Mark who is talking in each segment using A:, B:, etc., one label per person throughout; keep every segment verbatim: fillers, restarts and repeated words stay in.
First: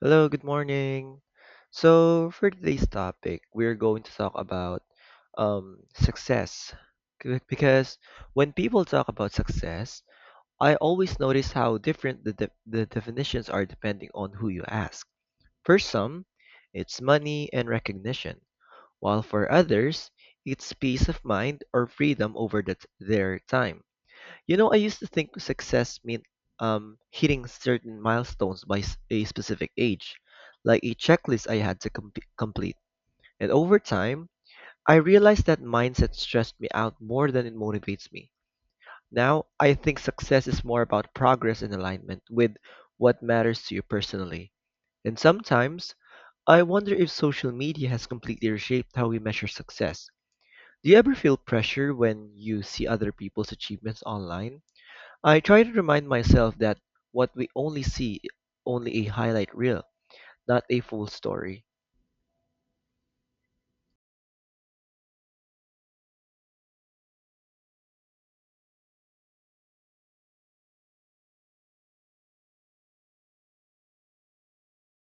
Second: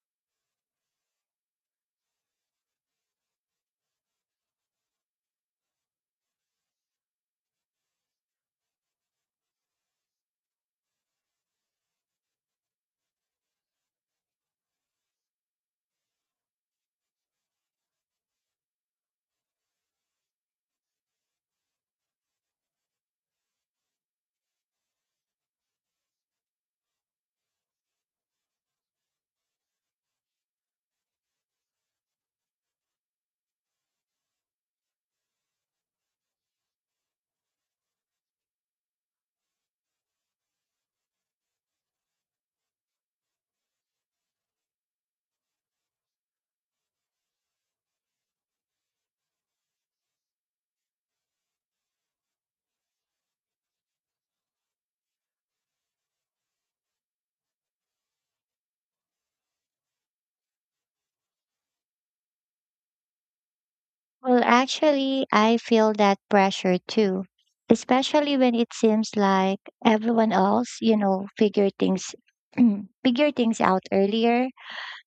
A: Hello, good morning. So for today's topic, we're going to talk about um, success. C- Because when people talk about success, I always notice how different the, de- the definitions are depending on who you ask. For some, it's money and recognition, while for others, it's peace of mind or freedom over the t- their time. You know, I used to think success meant um, hitting certain milestones by s- a specific age, like a checklist I had to com- complete. And over time, I realized that mindset stressed me out more than it motivates me. Now, I think success is more about progress and alignment with what matters to you personally. And sometimes, I wonder if social media has completely reshaped how we measure success. Do you ever feel pressure when you see other people's achievements online? I try to remind myself that what we only see is only a highlight reel, not a full story.
B: Well, actually, I feel that pressure too, especially when it seems like everyone else, you know, figure things figure things out earlier.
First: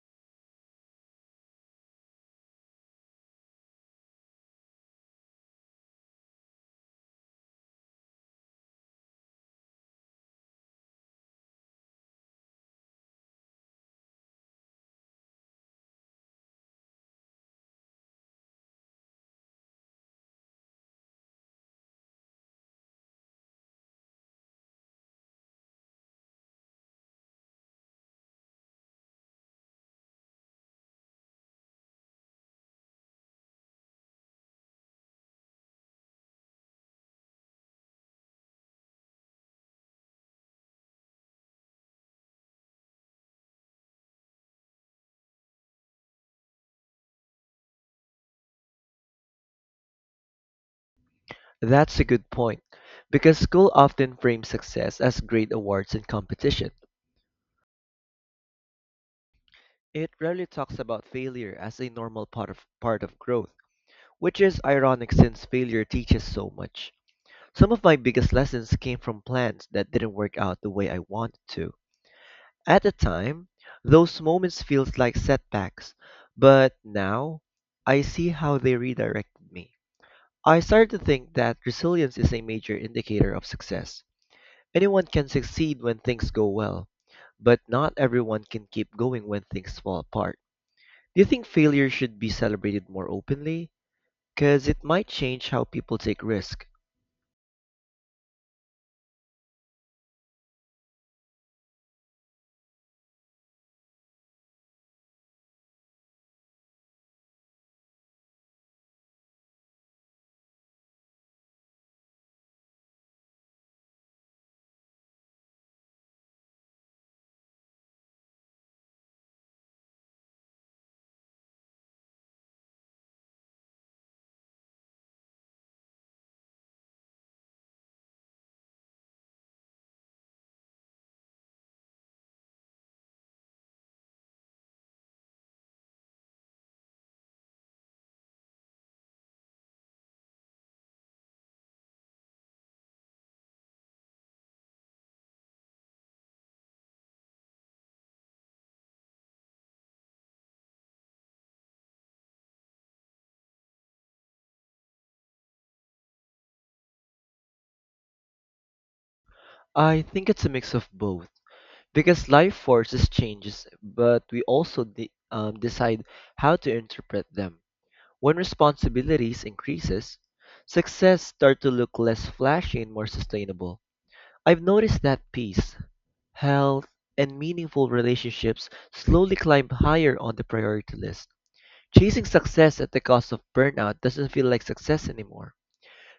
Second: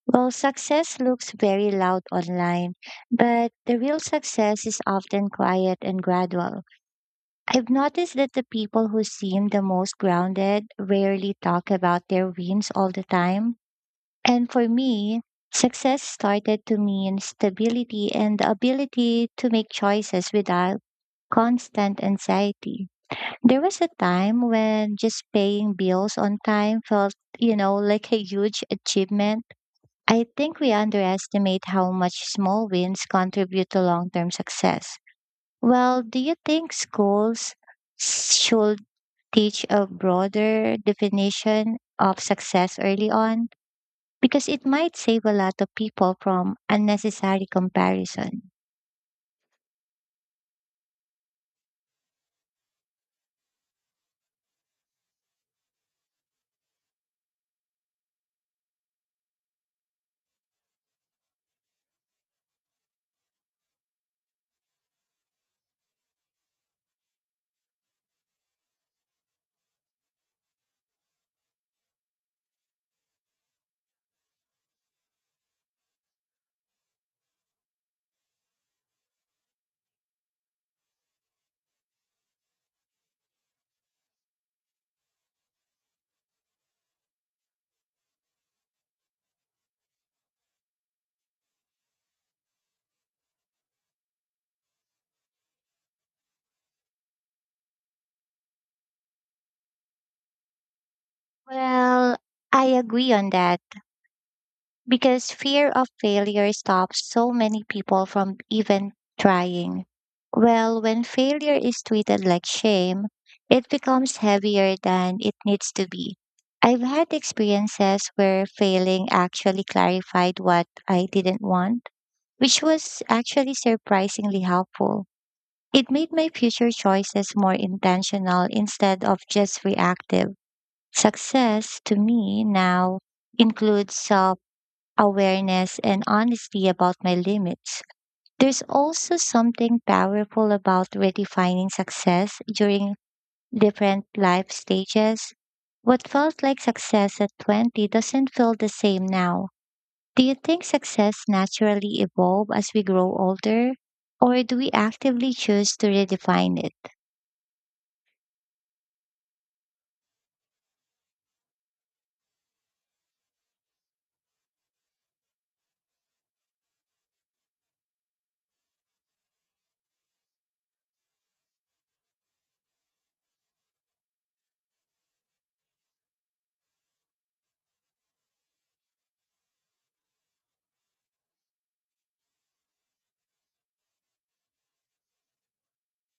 B: Well, success looks very loud online, but the real success is often quiet and gradual. I've noticed that the people who seem the most grounded rarely talk about their wins all the time and for me, success started to mean stability and the ability to make choices without constant anxiety. There was a time when just paying bills on time felt, you know, like a huge achievement. I think we underestimate how much small wins contribute to long term success. Well, do you think schools should teach a broader definition of success early on? Because it might save a lot of people from unnecessary comparison.
A: That's a good point, because school often frames success as grade awards and competition. It rarely talks about failure as a normal part of, part of growth, which is ironic since failure teaches so much. Some of my biggest lessons came from plans that didn't work out the way I wanted to. At the time, those moments feels like setbacks, but now I see how they redirected me. I started to think that resilience is a major indicator of success. Anyone can succeed when things go well, but not everyone can keep going when things fall apart. Do you think failure should be celebrated more openly? Because it might change how people take risk.
B: Well, I agree on that because fear of failure stops so many people from even trying. Well, when failure is treated like shame, it becomes heavier than it needs to be. I've had experiences where failing actually clarified what I didn't want, which was actually surprisingly helpful. It made my future choices more intentional instead of just reactive. Success to me now includes self awareness and honesty about my limits. There's also something powerful about redefining success during different life stages. What felt like success at twenty doesn't feel the same now. Do you think success naturally evolves as we grow older? Or do we actively choose to redefine it?
A: I think it's a mix of both. Because life forces changes, but we also de- um, decide how to interpret them. When responsibilities increases, success start to look less flashy and more sustainable. I've noticed that peace, health, and meaningful relationships slowly climb higher on the priority list. Chasing success at the cost of burnout doesn't feel like success anymore.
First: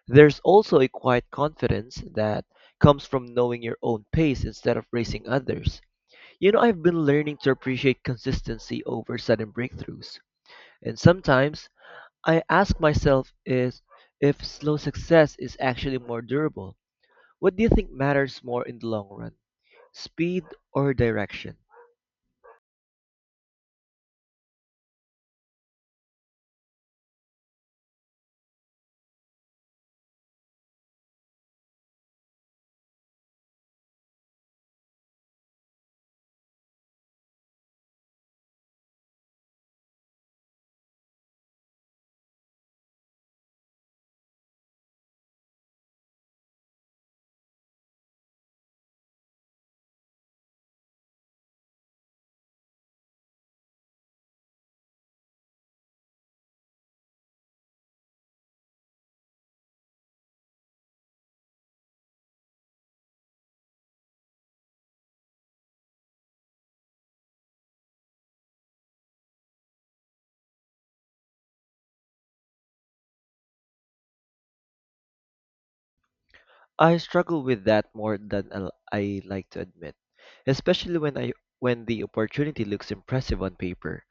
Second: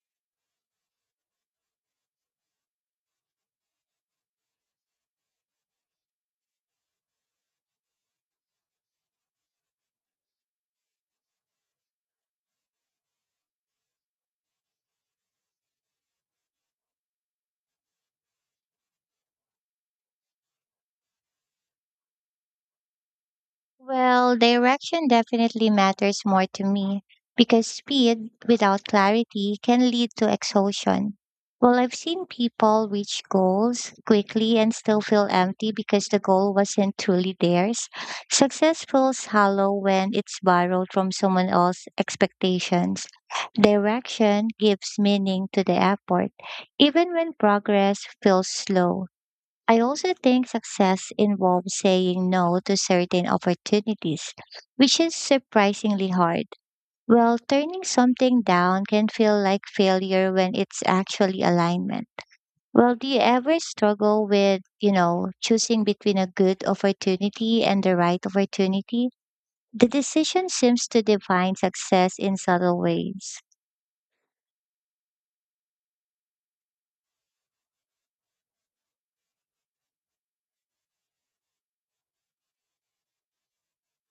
A: There's also a quiet confidence that comes from knowing your own pace instead of racing others. You know, I've been learning to appreciate consistency over sudden breakthroughs. And sometimes I ask myself is if slow success is actually more durable. What do you think matters more in the long run? Speed or direction?
B: Well, direction definitely matters more to me because speed without clarity can lead to exhaustion. Well, I've seen people reach goals quickly and still feel empty because the goal wasn't truly theirs. Success feels hollow when it's borrowed from someone else's expectations. Direction gives meaning to the effort, even when progress feels slow. I also think success involves saying no to certain opportunities, which is surprisingly hard. Well, turning something down can feel like failure when it's actually alignment. Well, do you ever struggle with, you know, choosing between a good opportunity and the right opportunity? The decision seems to define success in subtle ways.
A: I struggle with that more than I I like to admit, especially when I when the opportunity looks impressive on paper.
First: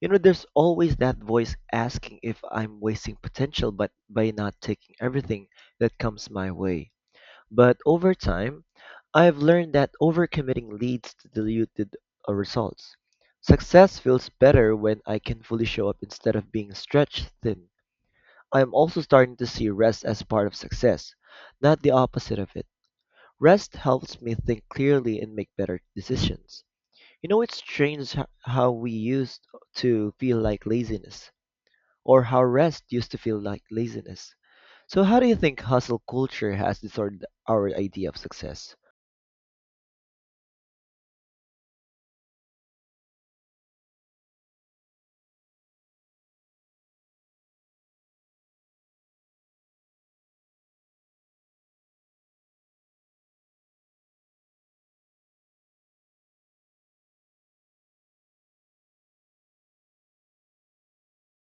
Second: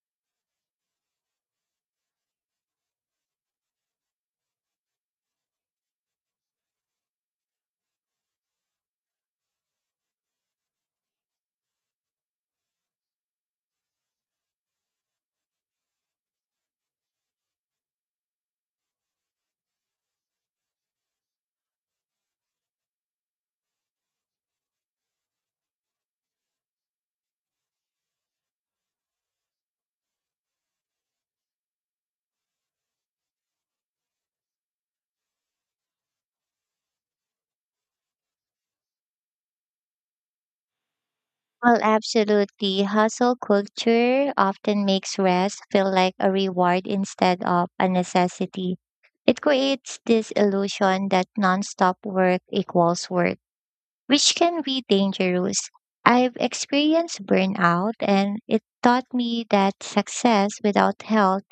A: You know, there's always that voice asking if I'm wasting potential but by not taking everything that comes my way. But over time, I've learned that overcommitting leads to diluted uh, results. Success feels better when I can fully show up instead of being stretched thin. I'm also starting to see rest as part of success, not the opposite of it. Rest helps me think clearly and make better decisions. You know, it's strange h- how we used to feel like laziness, or how rest used to feel like laziness. So, how do you think hustle culture has disordered our idea of success?
B: Well, absolutely. Hustle culture often makes rest feel like a reward instead of a necessity. It creates this illusion that nonstop work equals work, which can be dangerous. I've experienced burnout, and it taught me that success without health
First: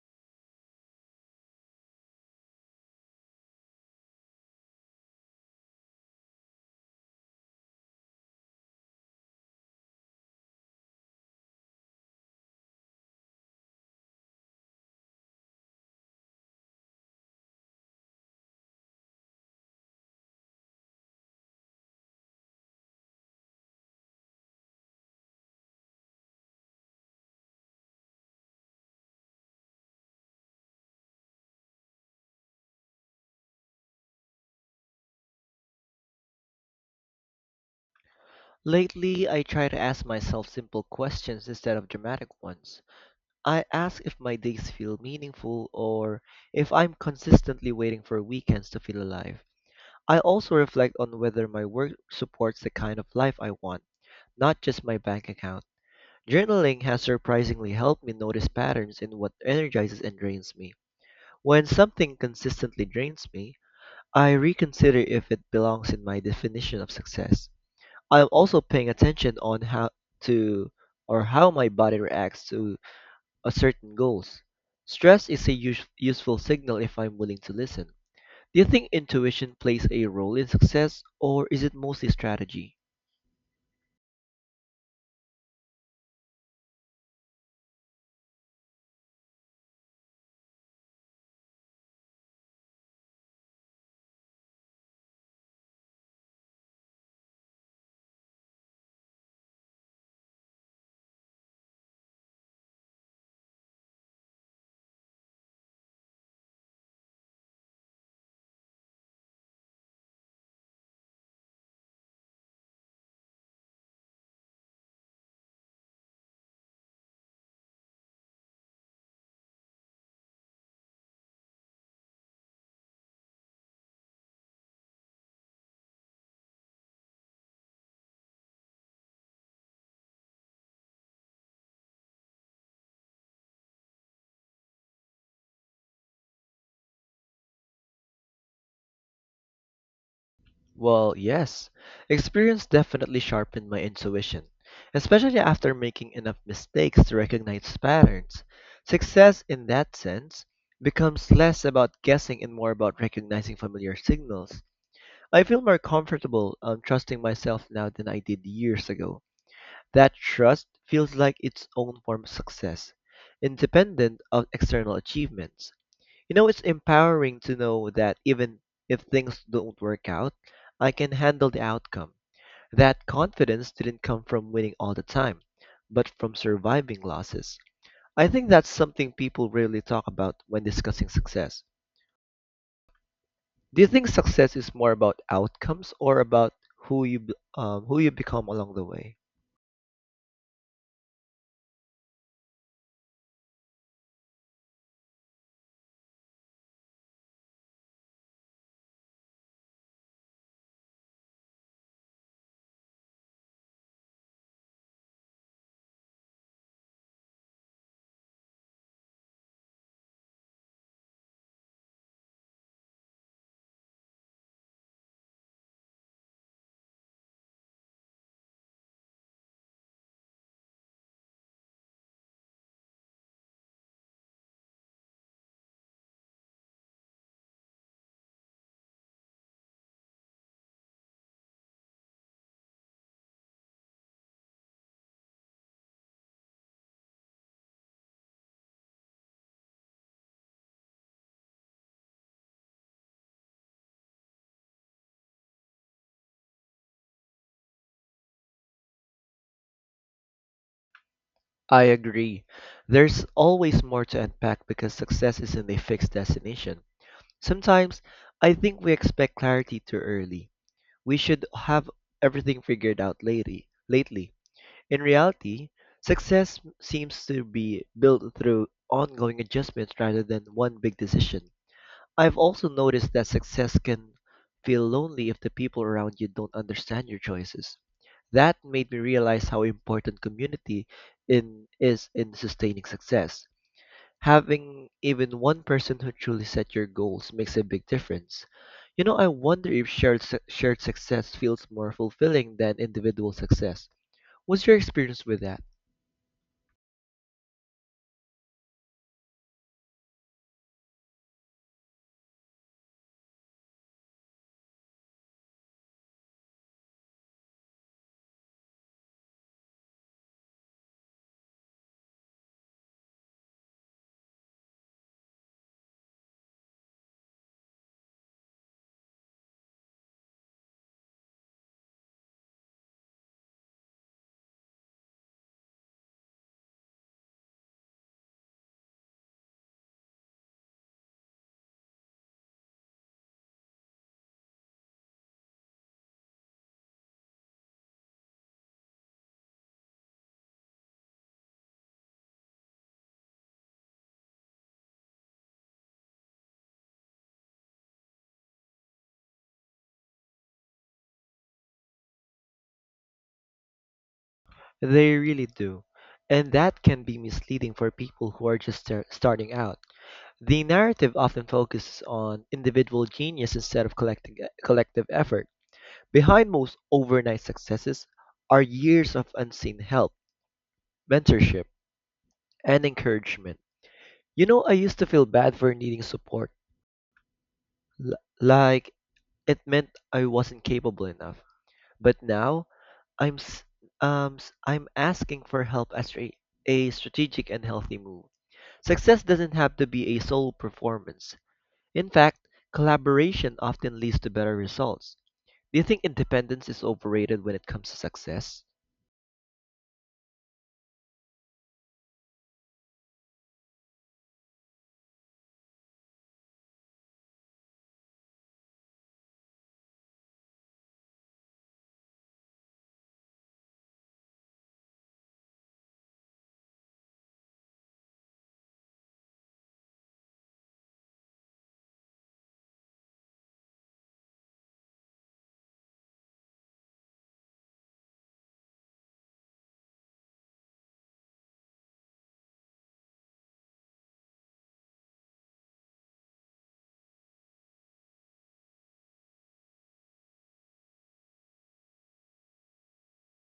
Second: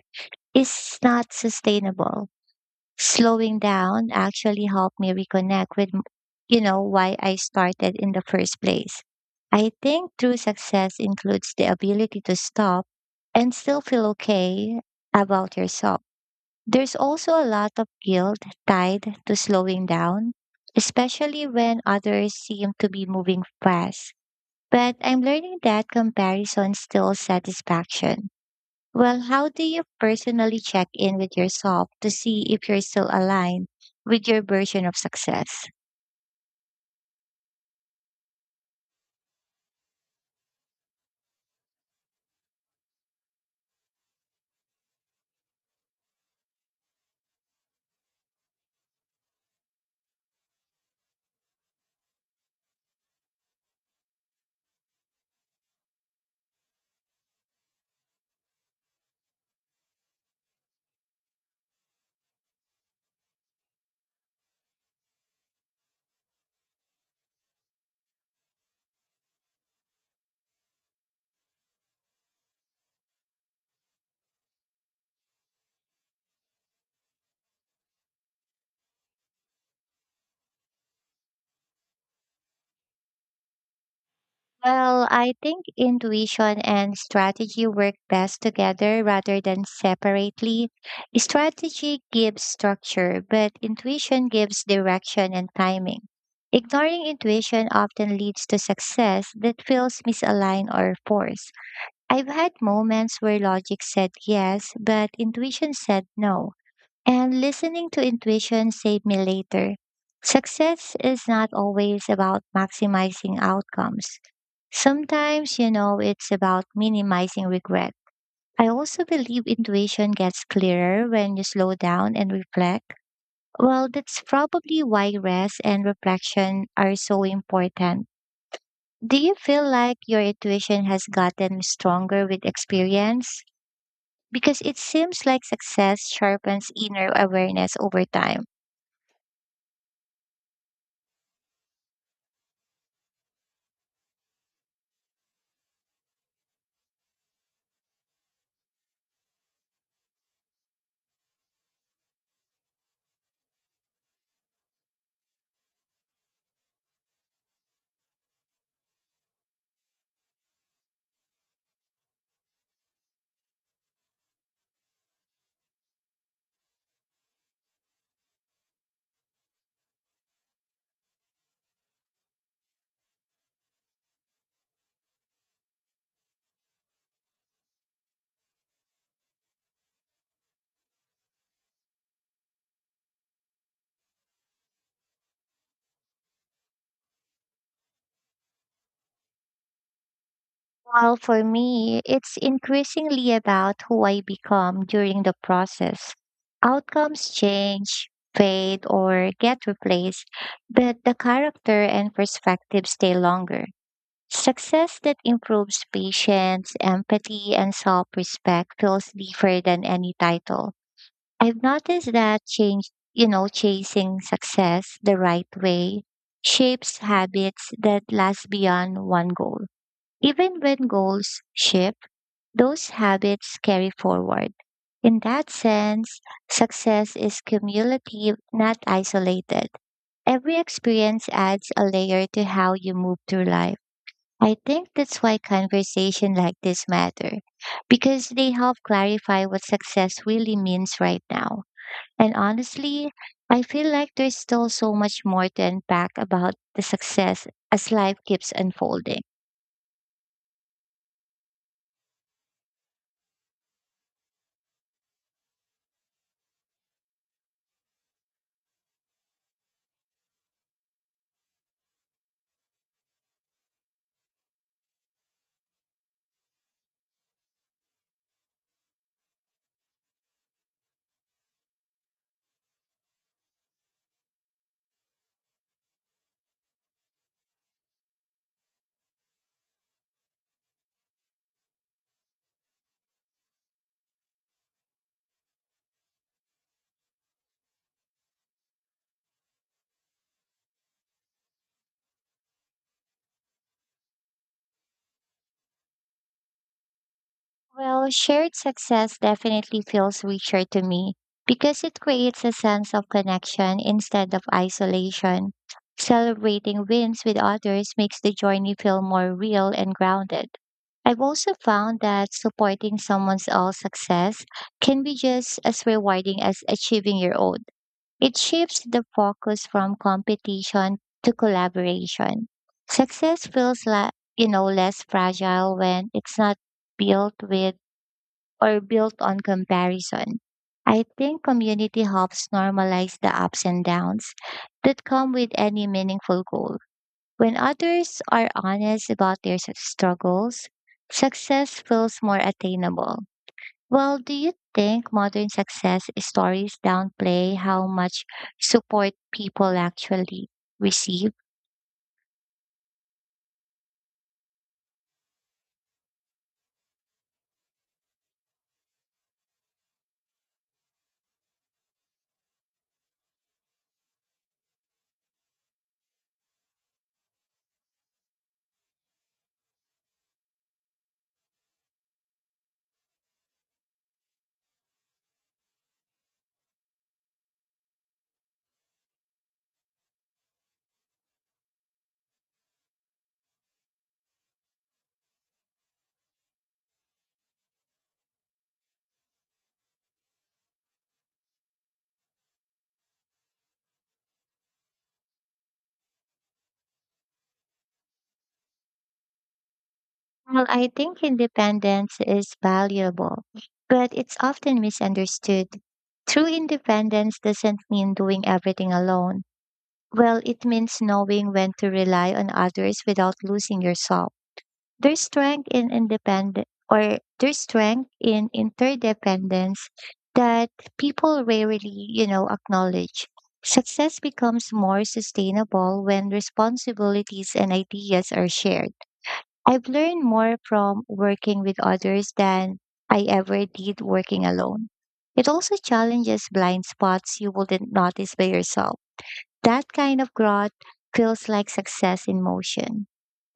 B: is not sustainable. Slowing down actually helped me reconnect with m- you know why I started in the first place. I think true success includes the ability to stop and still feel okay about yourself. There's also a lot of guilt tied to slowing down, especially when others seem to be moving fast, but I'm learning that comparison steals satisfaction. Well, how do you personally check in with yourself to see if you're still aligned with your version of success?
A: Lately, I try to ask myself simple questions instead of dramatic ones. I ask if my days feel meaningful or if I'm consistently waiting for weekends to feel alive. I also reflect on whether my work supports the kind of life I want, not just my bank account. Journaling has surprisingly helped me notice patterns in what energizes and drains me. When something consistently drains me, I reconsider if it belongs in my definition of success. I am also paying attention on how to or how my body reacts to a certain goals. Stress is a use, useful signal if I'm willing to listen. Do you think intuition plays a role in success or is it mostly strategy?
B: Well, I think intuition and strategy work best together rather than separately. Strategy gives structure, but intuition gives direction and timing. Ignoring intuition often leads to success that feels misaligned or forced. I've had moments where logic said yes, but intuition said no. And listening to intuition saved me later. Success is not always about maximizing outcomes. Sometimes, you know, it's about minimizing regret. I also believe intuition gets clearer when you slow down and reflect. Well, that's probably why rest and reflection are so important. Do you feel like your intuition has gotten stronger with experience? Because it seems like success sharpens inner awareness over time.
A: Well, yes. Experience definitely sharpened my intuition, especially after making enough mistakes to recognize patterns. Success in that sense becomes less about guessing and more about recognizing familiar signals. I feel more comfortable um, trusting myself now than I did years ago. That trust feels like its own form of success, independent of external achievements. You know, it's empowering to know that even if things don't work out, I can handle the outcome. That confidence didn't come from winning all the time, but from surviving losses. I think that's something people rarely talk about when discussing success. Do you think success is more about outcomes or about who you be- um, who you become along the way?
B: Well, for me, it's increasingly about who I become during the process. Outcomes change, fade, or get replaced, but the character and perspective stay longer. Success that improves patience, empathy, and self respect feels deeper than any title. I've noticed that change, you know, chasing success the right way shapes habits that last beyond one goal. Even when goals shift, those habits carry forward. In that sense, success is cumulative, not isolated. Every experience adds a layer to how you move through life. I think that's why conversation like this matter because they help clarify what success really means right now. And honestly, I feel like there's still so much more to unpack about the success as life keeps unfolding.
A: I agree. There's always more to unpack because success isn't a fixed destination. Sometimes I think we expect clarity too early. We should have everything figured out lately. Lately, in reality, success seems to be built through ongoing adjustments rather than one big decision. I've also noticed that success can feel lonely if the people around you don't understand your choices. That made me realize how important community in is in sustaining success. Having even one person who truly set your goals makes a big difference. You know, I wonder if shared su- shared success feels more fulfilling than individual success. What's your experience with that?
B: Well, shared success definitely feels richer to me because it creates a sense of connection instead of isolation. Celebrating wins with others makes the journey feel more real and grounded. I've also found that supporting someone else's success can be just as rewarding as achieving your own. It shifts the focus from competition to collaboration. Success feels like, you know, less fragile when it's not built with or built on comparison. I think community helps normalize the ups and downs that come with any meaningful goal. When others are honest about their s- struggles, success feels more attainable. Well, do you think modern success stories downplay how much support people actually receive?
A: They really do. And that can be misleading for people who are just star- starting out. The narrative often focuses on individual genius instead of collecting, e, collective effort. Behind most overnight successes are years of unseen help, mentorship, and encouragement. You know, I used to feel bad for needing support, l- like it meant I wasn't capable enough. But now, I'm s- um, s- I'm asking for help as a, a strategic and healthy move. Success doesn't have to be a solo performance. In fact, collaboration often leads to better results. Do you think independence is overrated when it comes to success?
B: Well, I think independence is valuable, but it's often misunderstood. True independence doesn't mean doing everything alone. Well, it means knowing when to rely on others without losing yourself. There's strength in independence, or there's strength in interdependence that people rarely, you know, acknowledge. Success becomes more sustainable when responsibilities and ideas are shared. I've learned more from working with others than I ever did working alone. It also challenges blind spots you wouldn't notice by yourself. That kind of growth feels like success in motion.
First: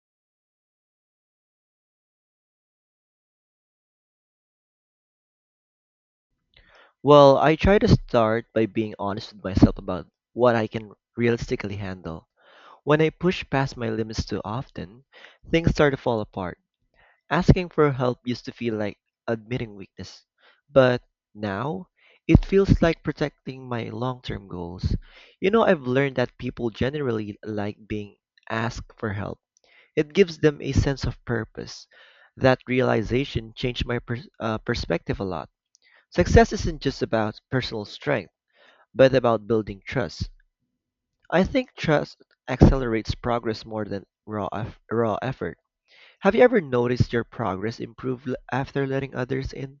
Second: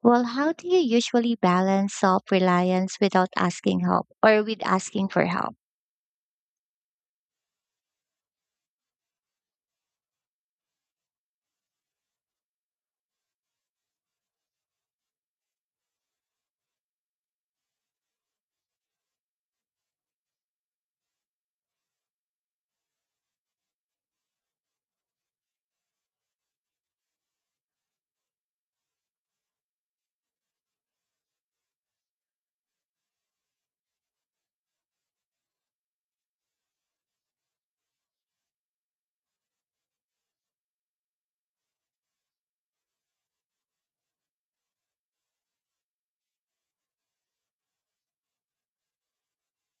B: Well, how do you usually balance self reliance without asking help or with asking for help?
A: Well, I try to start by being honest with myself about what I can realistically handle. When I push past my limits too often, things start to fall apart. Asking for help used to feel like admitting weakness, but now it feels like protecting my long term goals. You know, I've learned that people generally like being asked for help. It gives them a sense of purpose. That realization changed my per- uh, perspective a lot. Success isn't just about personal strength, but about building trust. I think trust accelerates progress more than raw eff- raw effort. Have you ever noticed your progress improve l- after letting others in?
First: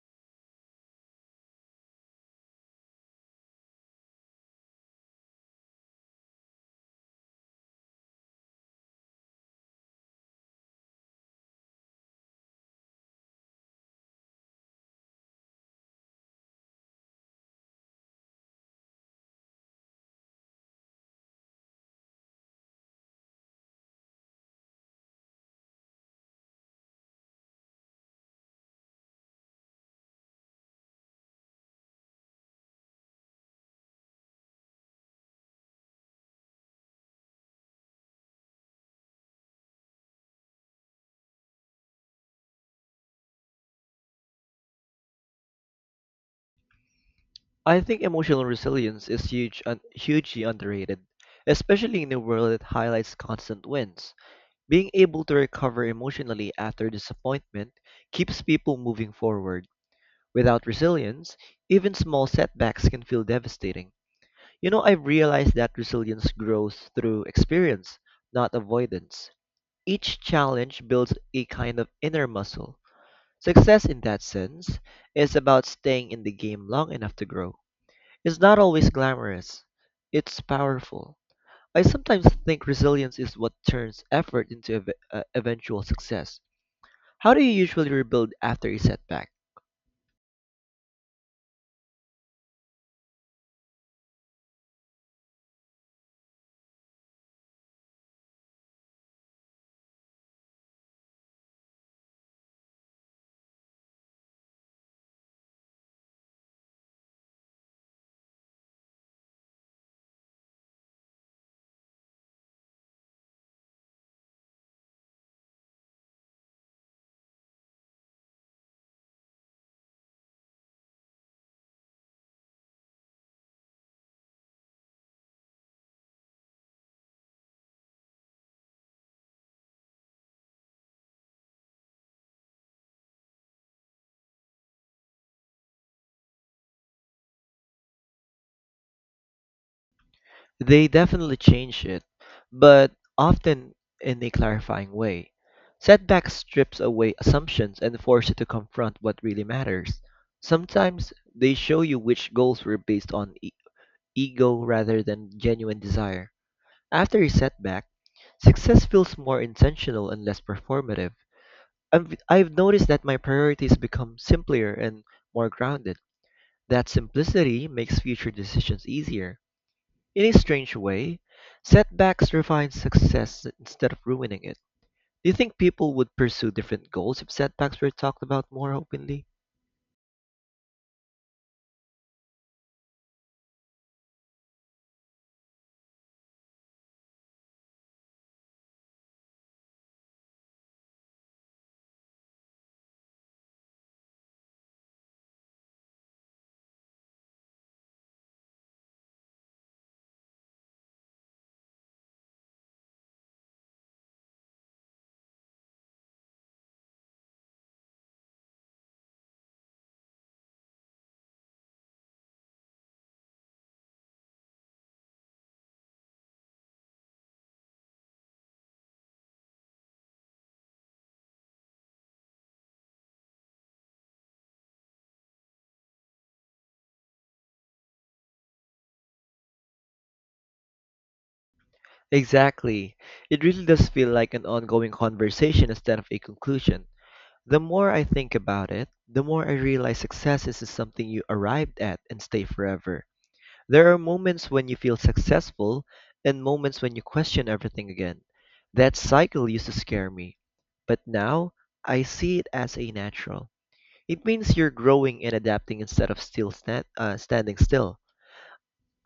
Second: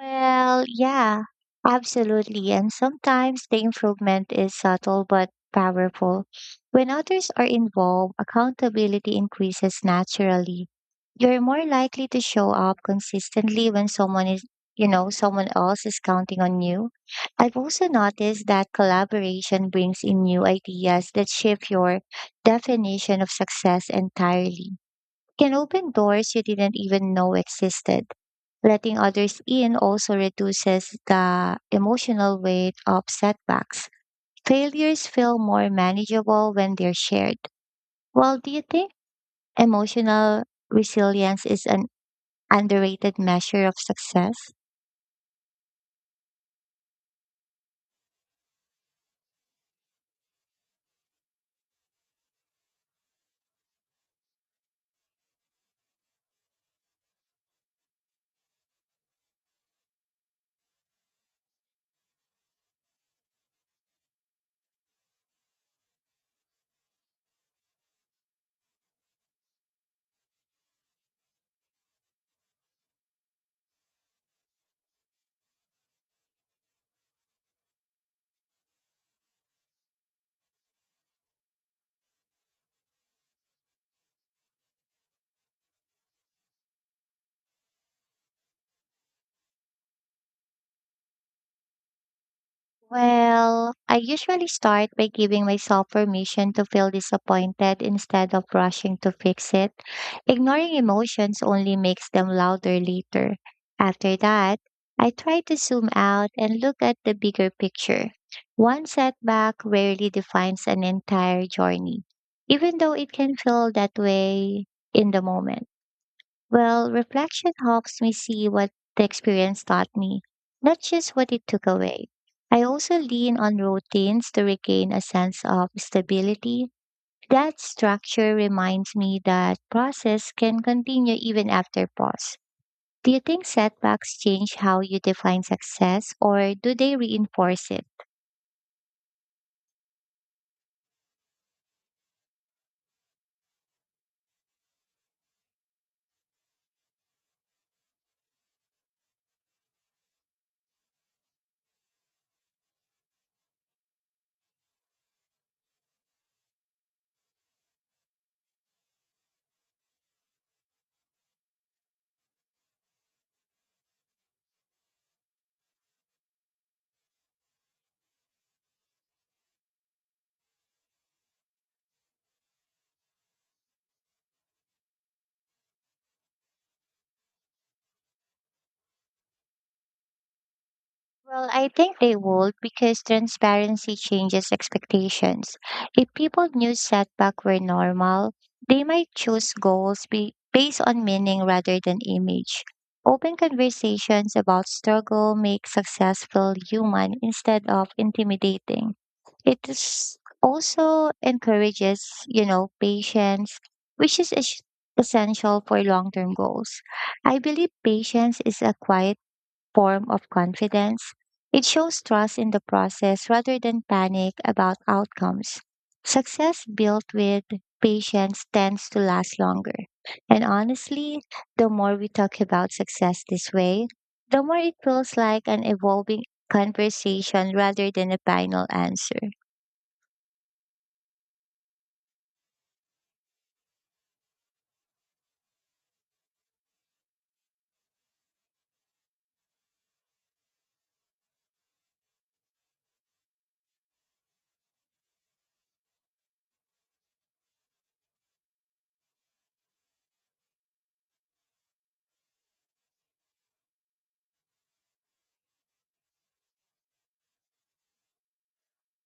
B: Well, yeah, absolutely. And sometimes the improvement is subtle but powerful. When others are involved, accountability increases naturally. You're more likely to show up consistently when someone is, you know, someone else is counting on you. I've also noticed that collaboration brings in new ideas that shift your definition of success entirely. It can open doors you didn't even know existed. Letting others in also reduces the emotional weight of setbacks. Failures feel more manageable when they're shared. Well, do you think emotional resilience is an underrated measure of success?
A: I think emotional resilience is huge, un- hugely underrated, especially in a world that highlights constant wins. Being able to recover emotionally after disappointment keeps people moving forward. Without resilience, even small setbacks can feel devastating. You know, I've realized that resilience grows through experience, not avoidance. Each challenge builds a kind of inner muscle. Success, in that sense, is about staying in the game long enough to grow. It's not always glamorous, it's powerful. I sometimes think resilience is what turns effort into ev- uh, eventual success. How do you usually rebuild after a setback?
B: Well, I usually start by giving myself permission to feel disappointed instead of rushing to fix it. Ignoring emotions only makes them louder later. After that, I try to zoom out and look at the bigger picture. One setback rarely defines an entire journey, even though it can feel that way in the moment. Well, reflection helps me see what the experience taught me, not just what it took away. I also lean on routines to regain a sense of stability. That structure reminds me that process can continue even after pause. Do you think setbacks change how you define success or do they reinforce it?
A: They definitely change it, but often in a clarifying way. Setback strips away assumptions and force you to confront what really matters. Sometimes they show you which goals were based on e- ego rather than genuine desire. After a setback, success feels more intentional and less performative. I've, I've noticed that my priorities become simpler and more grounded. That simplicity makes future decisions easier. In a strange way, setbacks refine success instead of ruining it. Do you think people would pursue different goals if setbacks were talked about more openly?
B: Well, I think they would because transparency changes expectations. If people knew setback were normal, they might choose goals be- based on meaning rather than image. Open conversations about struggle make success feel human instead of intimidating. It is also encourages, you know, patience, which is es- essential for long-term goals. I believe patience is a quiet form of confidence. It shows trust in the process rather than panic about outcomes. Success built with patience tends to last longer. And honestly, the more we talk about success this way, the more it feels like an evolving conversation rather than a final answer.
A: Exactly. It really does feel like an ongoing conversation instead of a conclusion. The more I think about it, the more I realize success isn't something you arrived at and stay forever. There are moments when you feel successful and moments when you question everything again. That cycle used to scare me, but now I see it as a natural. It means you're growing and adapting instead of still stand, uh, standing still.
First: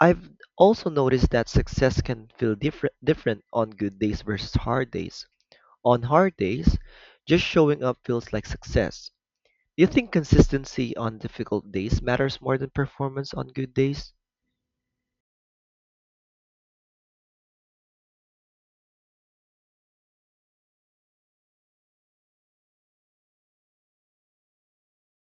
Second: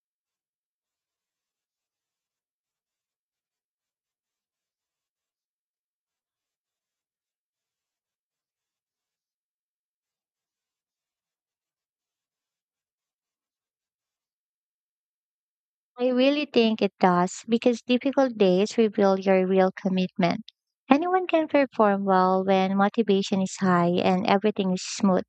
A: I've also noticed that success can feel different different on good days versus hard days. On hard days, just showing up feels like success. Do you think consistency on difficult days matters more than performance on good days?
B: I really think it does because difficult days reveal your real commitment. Anyone can perform well when motivation is high and everything is smooth.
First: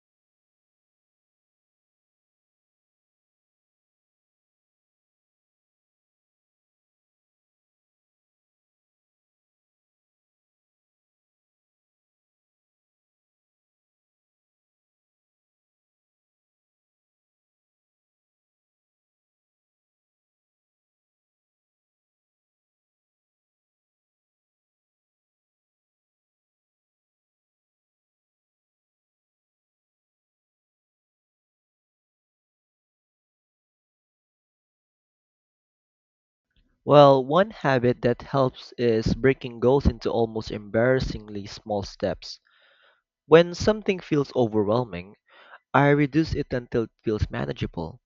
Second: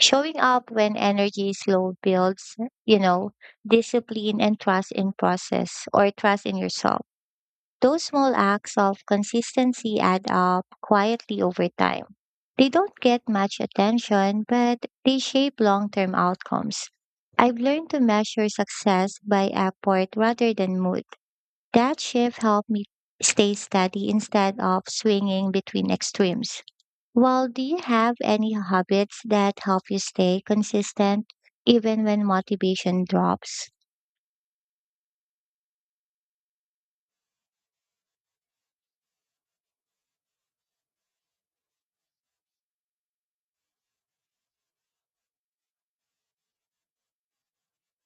B: Showing up when energy is low builds, you know, discipline and trust in process or trust in yourself. Those small acts of consistency add up quietly over time. They don't get much attention, but they shape long term outcomes. I've learned to measure success by effort rather than mood. That shift helped me stay steady instead of swinging between extremes. Well, do you have any habits that help you stay consistent even when motivation drops?
A: Well, one habit that helps is breaking goals into almost embarrassingly small steps. When something feels overwhelming, I reduce it until it feels manageable.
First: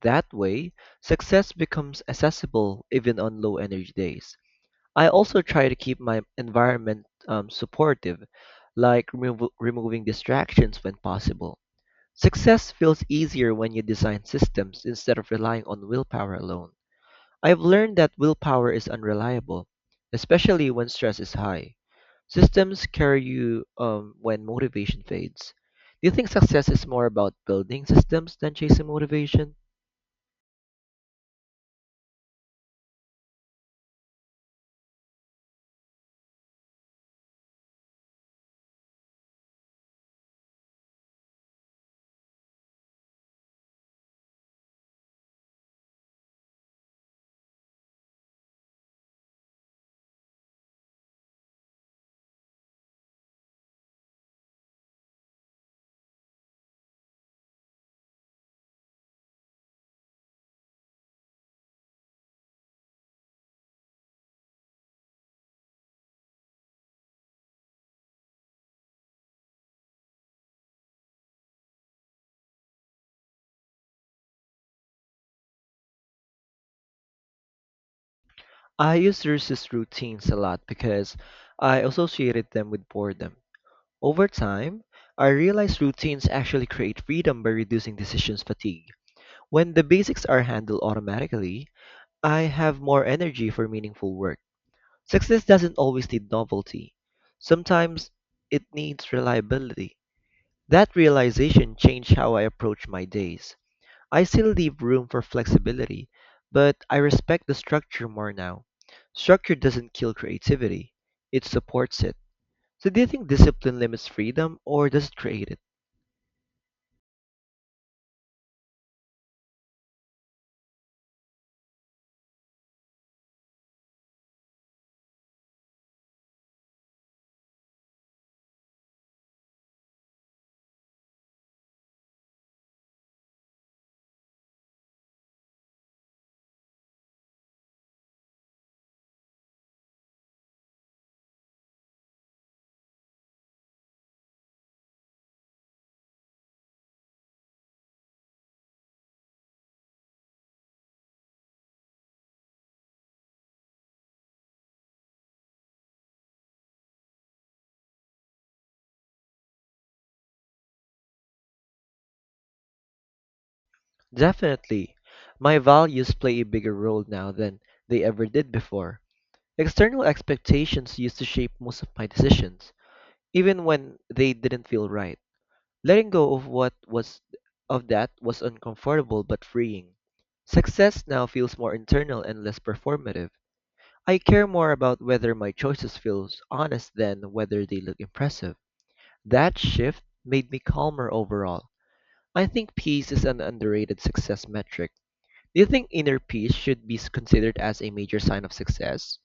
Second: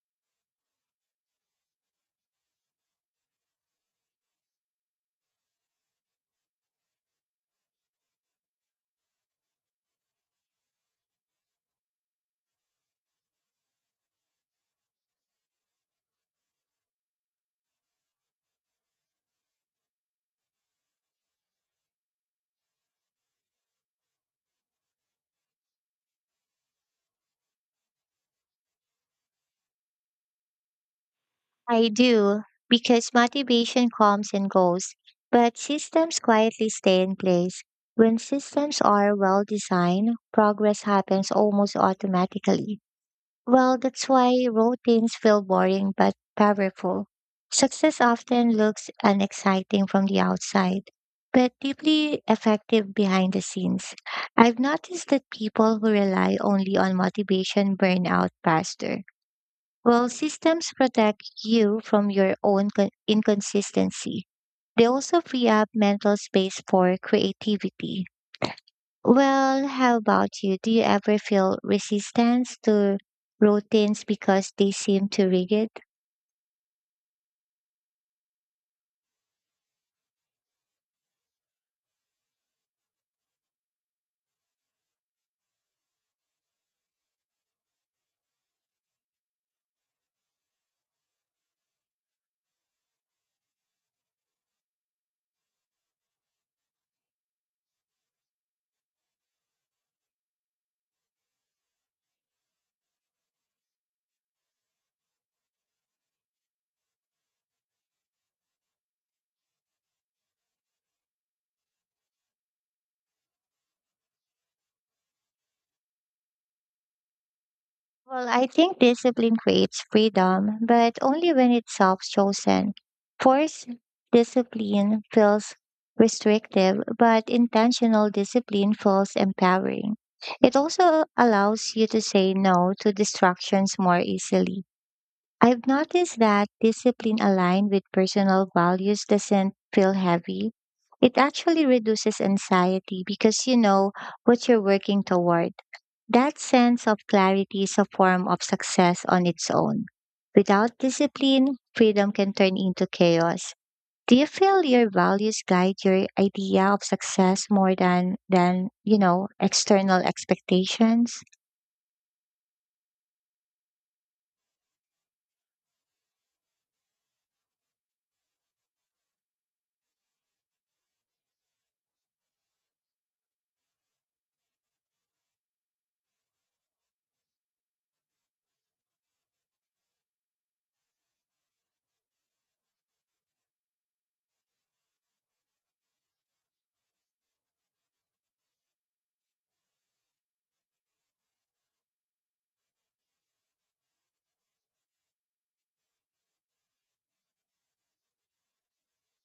A: That way, success becomes accessible even on low energy days. I also try to keep my environment um, supportive, like remov- removing distractions when possible. Success feels easier when you design systems instead of relying on willpower alone. I've learned that willpower is unreliable, especially when stress is high. Systems carry you um, when motivation fades. Do you think success is more about building systems than chasing motivation?
B: I do, because motivation comes and goes, but systems quietly stay in place. When systems are well designed, progress happens almost automatically. Well, that's why routines feel boring but powerful. Success often looks unexciting from the outside, but deeply effective behind the scenes. I've noticed that people who rely only on motivation burn out faster. Well, systems protect you from your own con- inconsistency. They also free up mental space for creativity. Well, how about you? Do you ever feel resistance to routines because they seem too rigid?
A: I used to resist routines a lot because I associated them with boredom. Over time, I realized routines actually create freedom by reducing decisions fatigue. When the basics are handled automatically, I have more energy for meaningful work. Success doesn't always need novelty. Sometimes it needs reliability. That realization changed how I approach my days. I still leave room for flexibility, but I respect the structure more now. Structure doesn't kill creativity, it supports it. So, do you think discipline limits freedom or does it create it?
B: Well, I think discipline creates freedom, but only when it's self chosen. Forced discipline feels restrictive, but intentional discipline feels empowering. It also allows you to say no to distractions more easily. I've noticed that discipline aligned with personal values doesn't feel heavy. It actually reduces anxiety because you know what you're working toward. That sense of clarity is a form of success on its own. Without discipline, freedom can turn into chaos. Do you feel your values guide your idea of success more than than, you know, external expectations?
A: Definitely. My values play a bigger role now than they ever did before. External expectations used to shape most of my decisions, even when they didn't feel right. Letting go of what was of that was uncomfortable but freeing. Success now feels more internal and less performative. I care more about whether my choices feel honest than whether they look impressive. That shift made me calmer overall. I think peace is an underrated success metric. Do you think inner peace should be s- considered as a major sign of success?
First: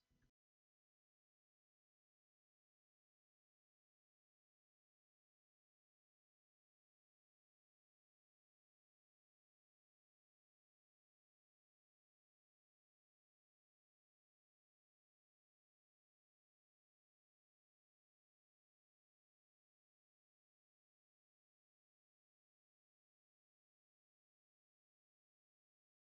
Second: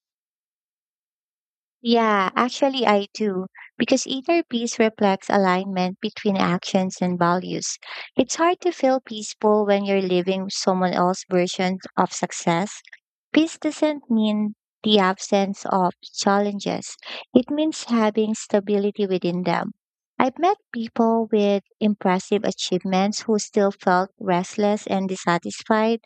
B: Yeah, actually, I do. Because inner peace reflects alignment between actions and values. It's hard to feel peaceful when you're living someone else's version of success. Peace doesn't mean the absence of challenges, it means having stability within them. I've met people with impressive achievements who still felt restless and dissatisfied.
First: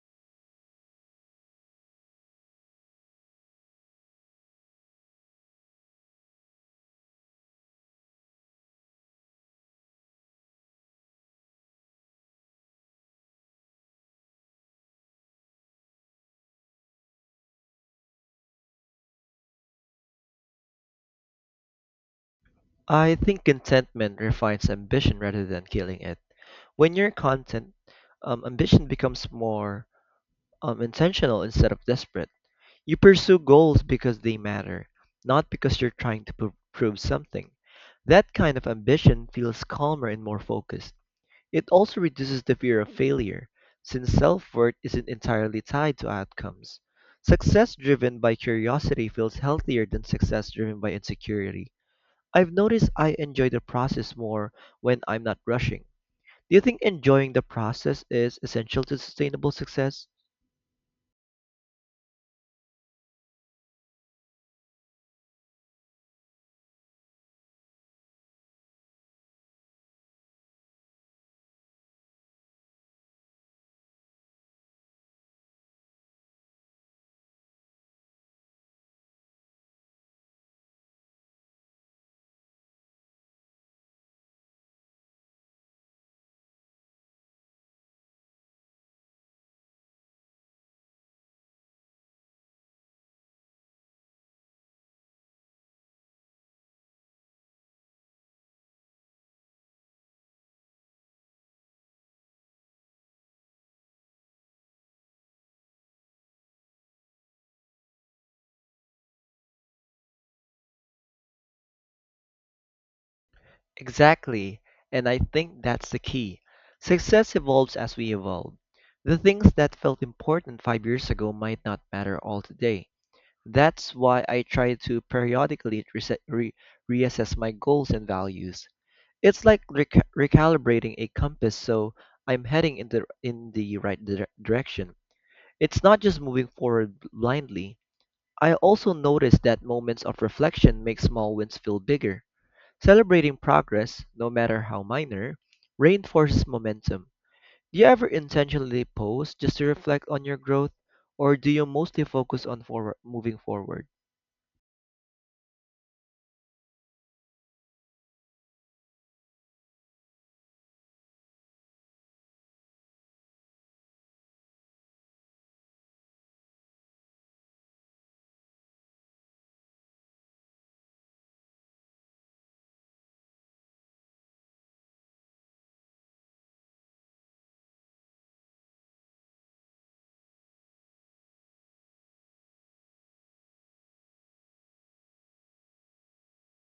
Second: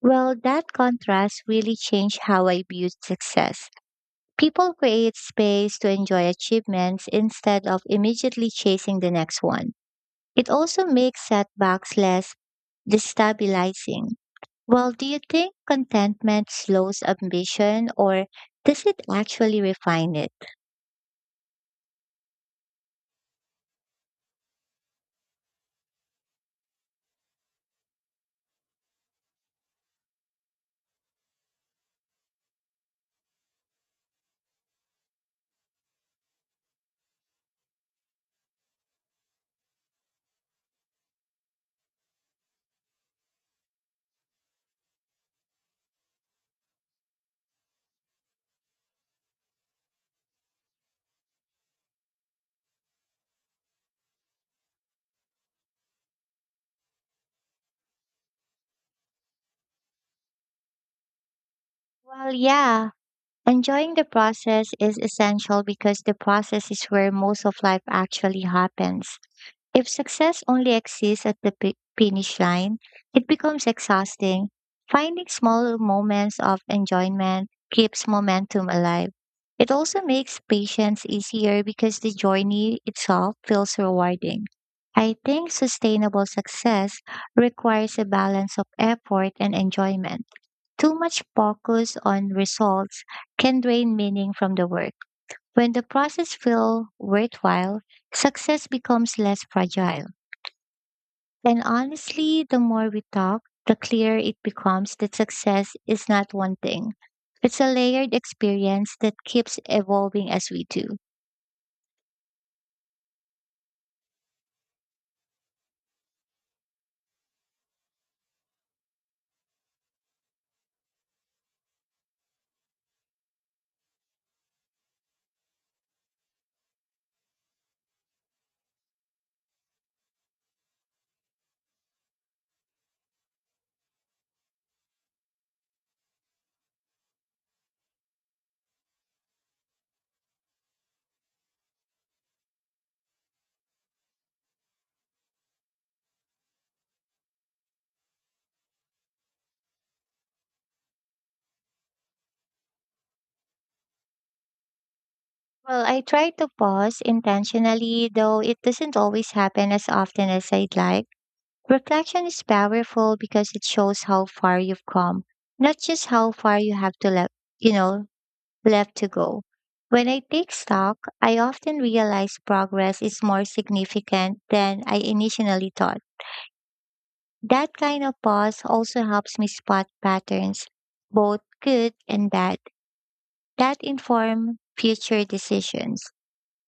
B: Well, that contrast really changed how I viewed success. People create space to enjoy achievements instead of immediately chasing the next one. It also makes setbacks less destabilizing. Well, do you think contentment slows ambition or does it actually refine it?
A: I think contentment refines ambition rather than killing it. When you're content, um, ambition becomes more um, intentional instead of desperate. You pursue goals because they matter, not because you're trying to pro- prove something. That kind of ambition feels calmer and more focused. It also reduces the fear of failure, since self worth isn't entirely tied to outcomes. Success driven by curiosity feels healthier than success driven by insecurity. I've noticed I enjoy the process more when I'm not rushing. Do you think enjoying the process is essential to sustainable success?
B: Well, yeah. Enjoying the process is essential because the process is where most of life actually happens. If success only exists at the pi- finish line, it becomes exhausting. Finding small moments of enjoyment keeps momentum alive. It also makes patience easier because the journey itself feels rewarding. I think sustainable success requires a balance of effort and enjoyment. Too much focus on results can drain meaning from the work. When the process feels worthwhile, success becomes less fragile. And honestly, the more we talk, the clearer it becomes that success is not one thing. It's a layered experience that keeps evolving as we do.
A: Exactly. And I think that's the key. Success evolves as we evolve. The things that felt important five years ago might not matter all today. That's why I try to periodically reset, re- reassess my goals and values. It's like rec- recalibrating a compass so I'm heading in the, in the right dire- direction. It's not just moving forward blindly. I also notice that moments of reflection make small wins feel bigger. Celebrating progress, no matter how minor, reinforces momentum. Do you ever intentionally pause just to reflect on your growth, or do you mostly focus on forward, moving forward?
B: Well, I try to pause intentionally, though it doesn't always happen as often as I'd like. Reflection is powerful because it shows how far you've come, not just how far you have to left, you know, left to go. When I take stock, I often realize progress is more significant than I initially thought. That kind of pause also helps me spot patterns, both good and bad, that inform future decisions.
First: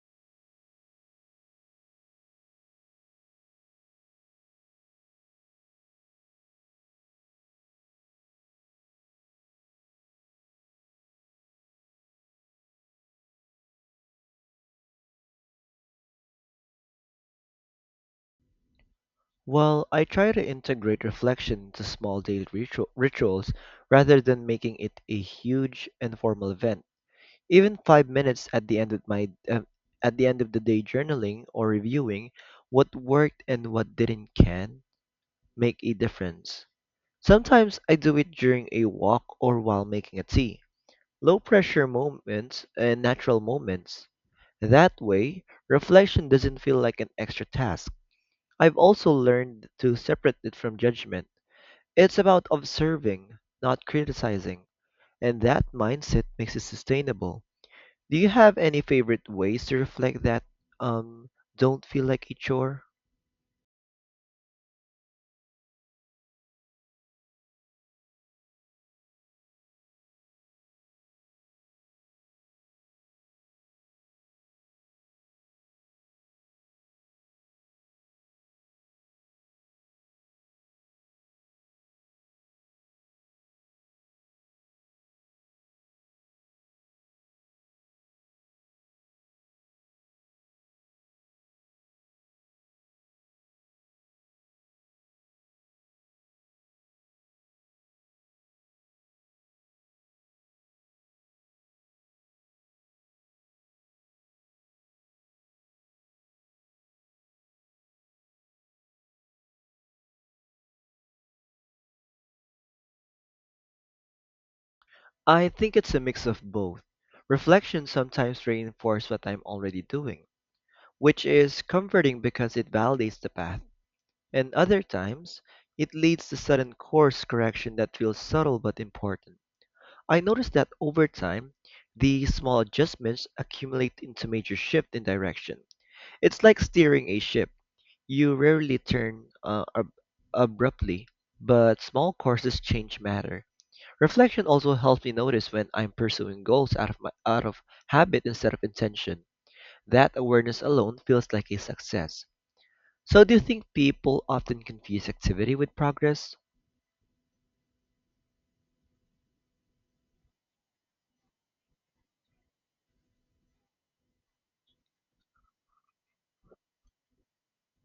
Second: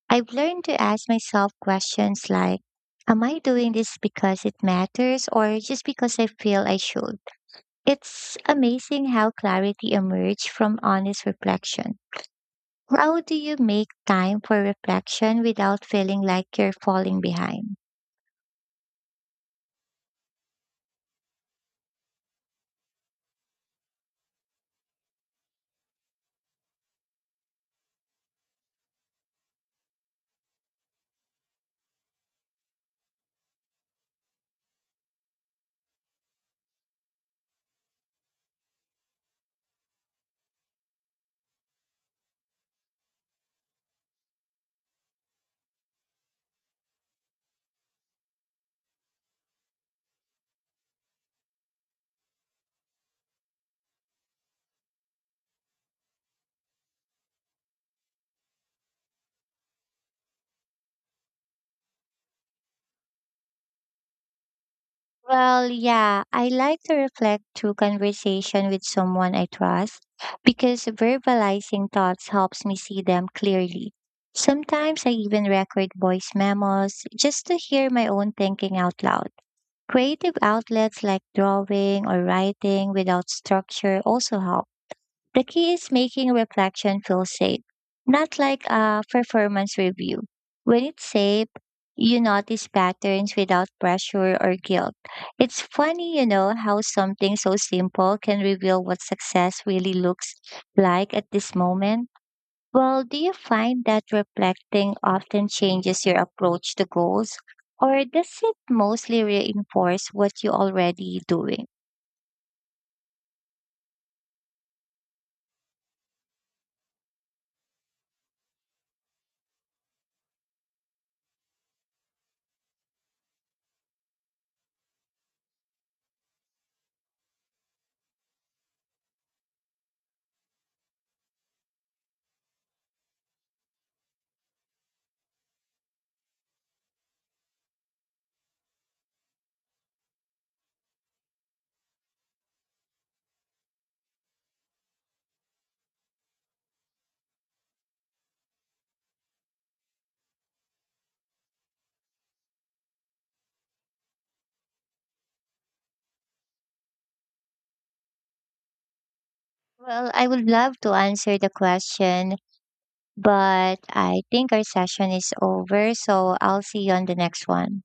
B: I've learned to ask myself questions like, am I doing this because it matters or just because I feel I should? It's amazing how clarity emerges from honest reflection. How do you make time for reflection without feeling like you're falling behind?
A: Well, I try to integrate reflection into small daily ritu- rituals rather than making it a huge and formal event. Even five minutes at the end of my um, at the end of the day, journaling or reviewing what worked and what didn't can make a difference. Sometimes I do it during a walk or while making a tea. Low pressure moments and natural moments. That way, reflection doesn't feel like an extra task. I've also learned to separate it from judgment. It's about observing, not criticizing, and that mindset makes it sustainable. Do you have any favorite ways to reflect that um don't feel like a chore?
B: Well, yeah, I like to reflect through conversation with someone I trust because verbalizing thoughts helps me see them clearly. Sometimes I even record voice memos just to hear my own thinking out loud. Creative outlets like drawing or writing without structure also help. The key is making reflection feel safe, not like a performance review. When it's safe, you notice patterns without pressure or guilt. It's funny, you know, how something so simple can reveal what success really looks like at this moment. Well, do you find that reflecting often changes your approach to goals, or does it mostly reinforce what you already doing?
A: I think it's a mix of both. Reflection sometimes reinforces what I'm already doing which is comforting because it validates the path. And other times, it leads to sudden course correction that feels subtle but important. I noticed that over time, these small adjustments accumulate into major shift in direction. It's like steering a ship. You rarely turn uh, ab- abruptly, but small courses change matter. Reflection also helps me notice when I'm pursuing goals out of my out of habit instead of intention. That awareness alone feels like a success. So do you think people often confuse activity with progress?
B: Well, I would love to answer the question, but I think our session is over, so I'll see you on the next one.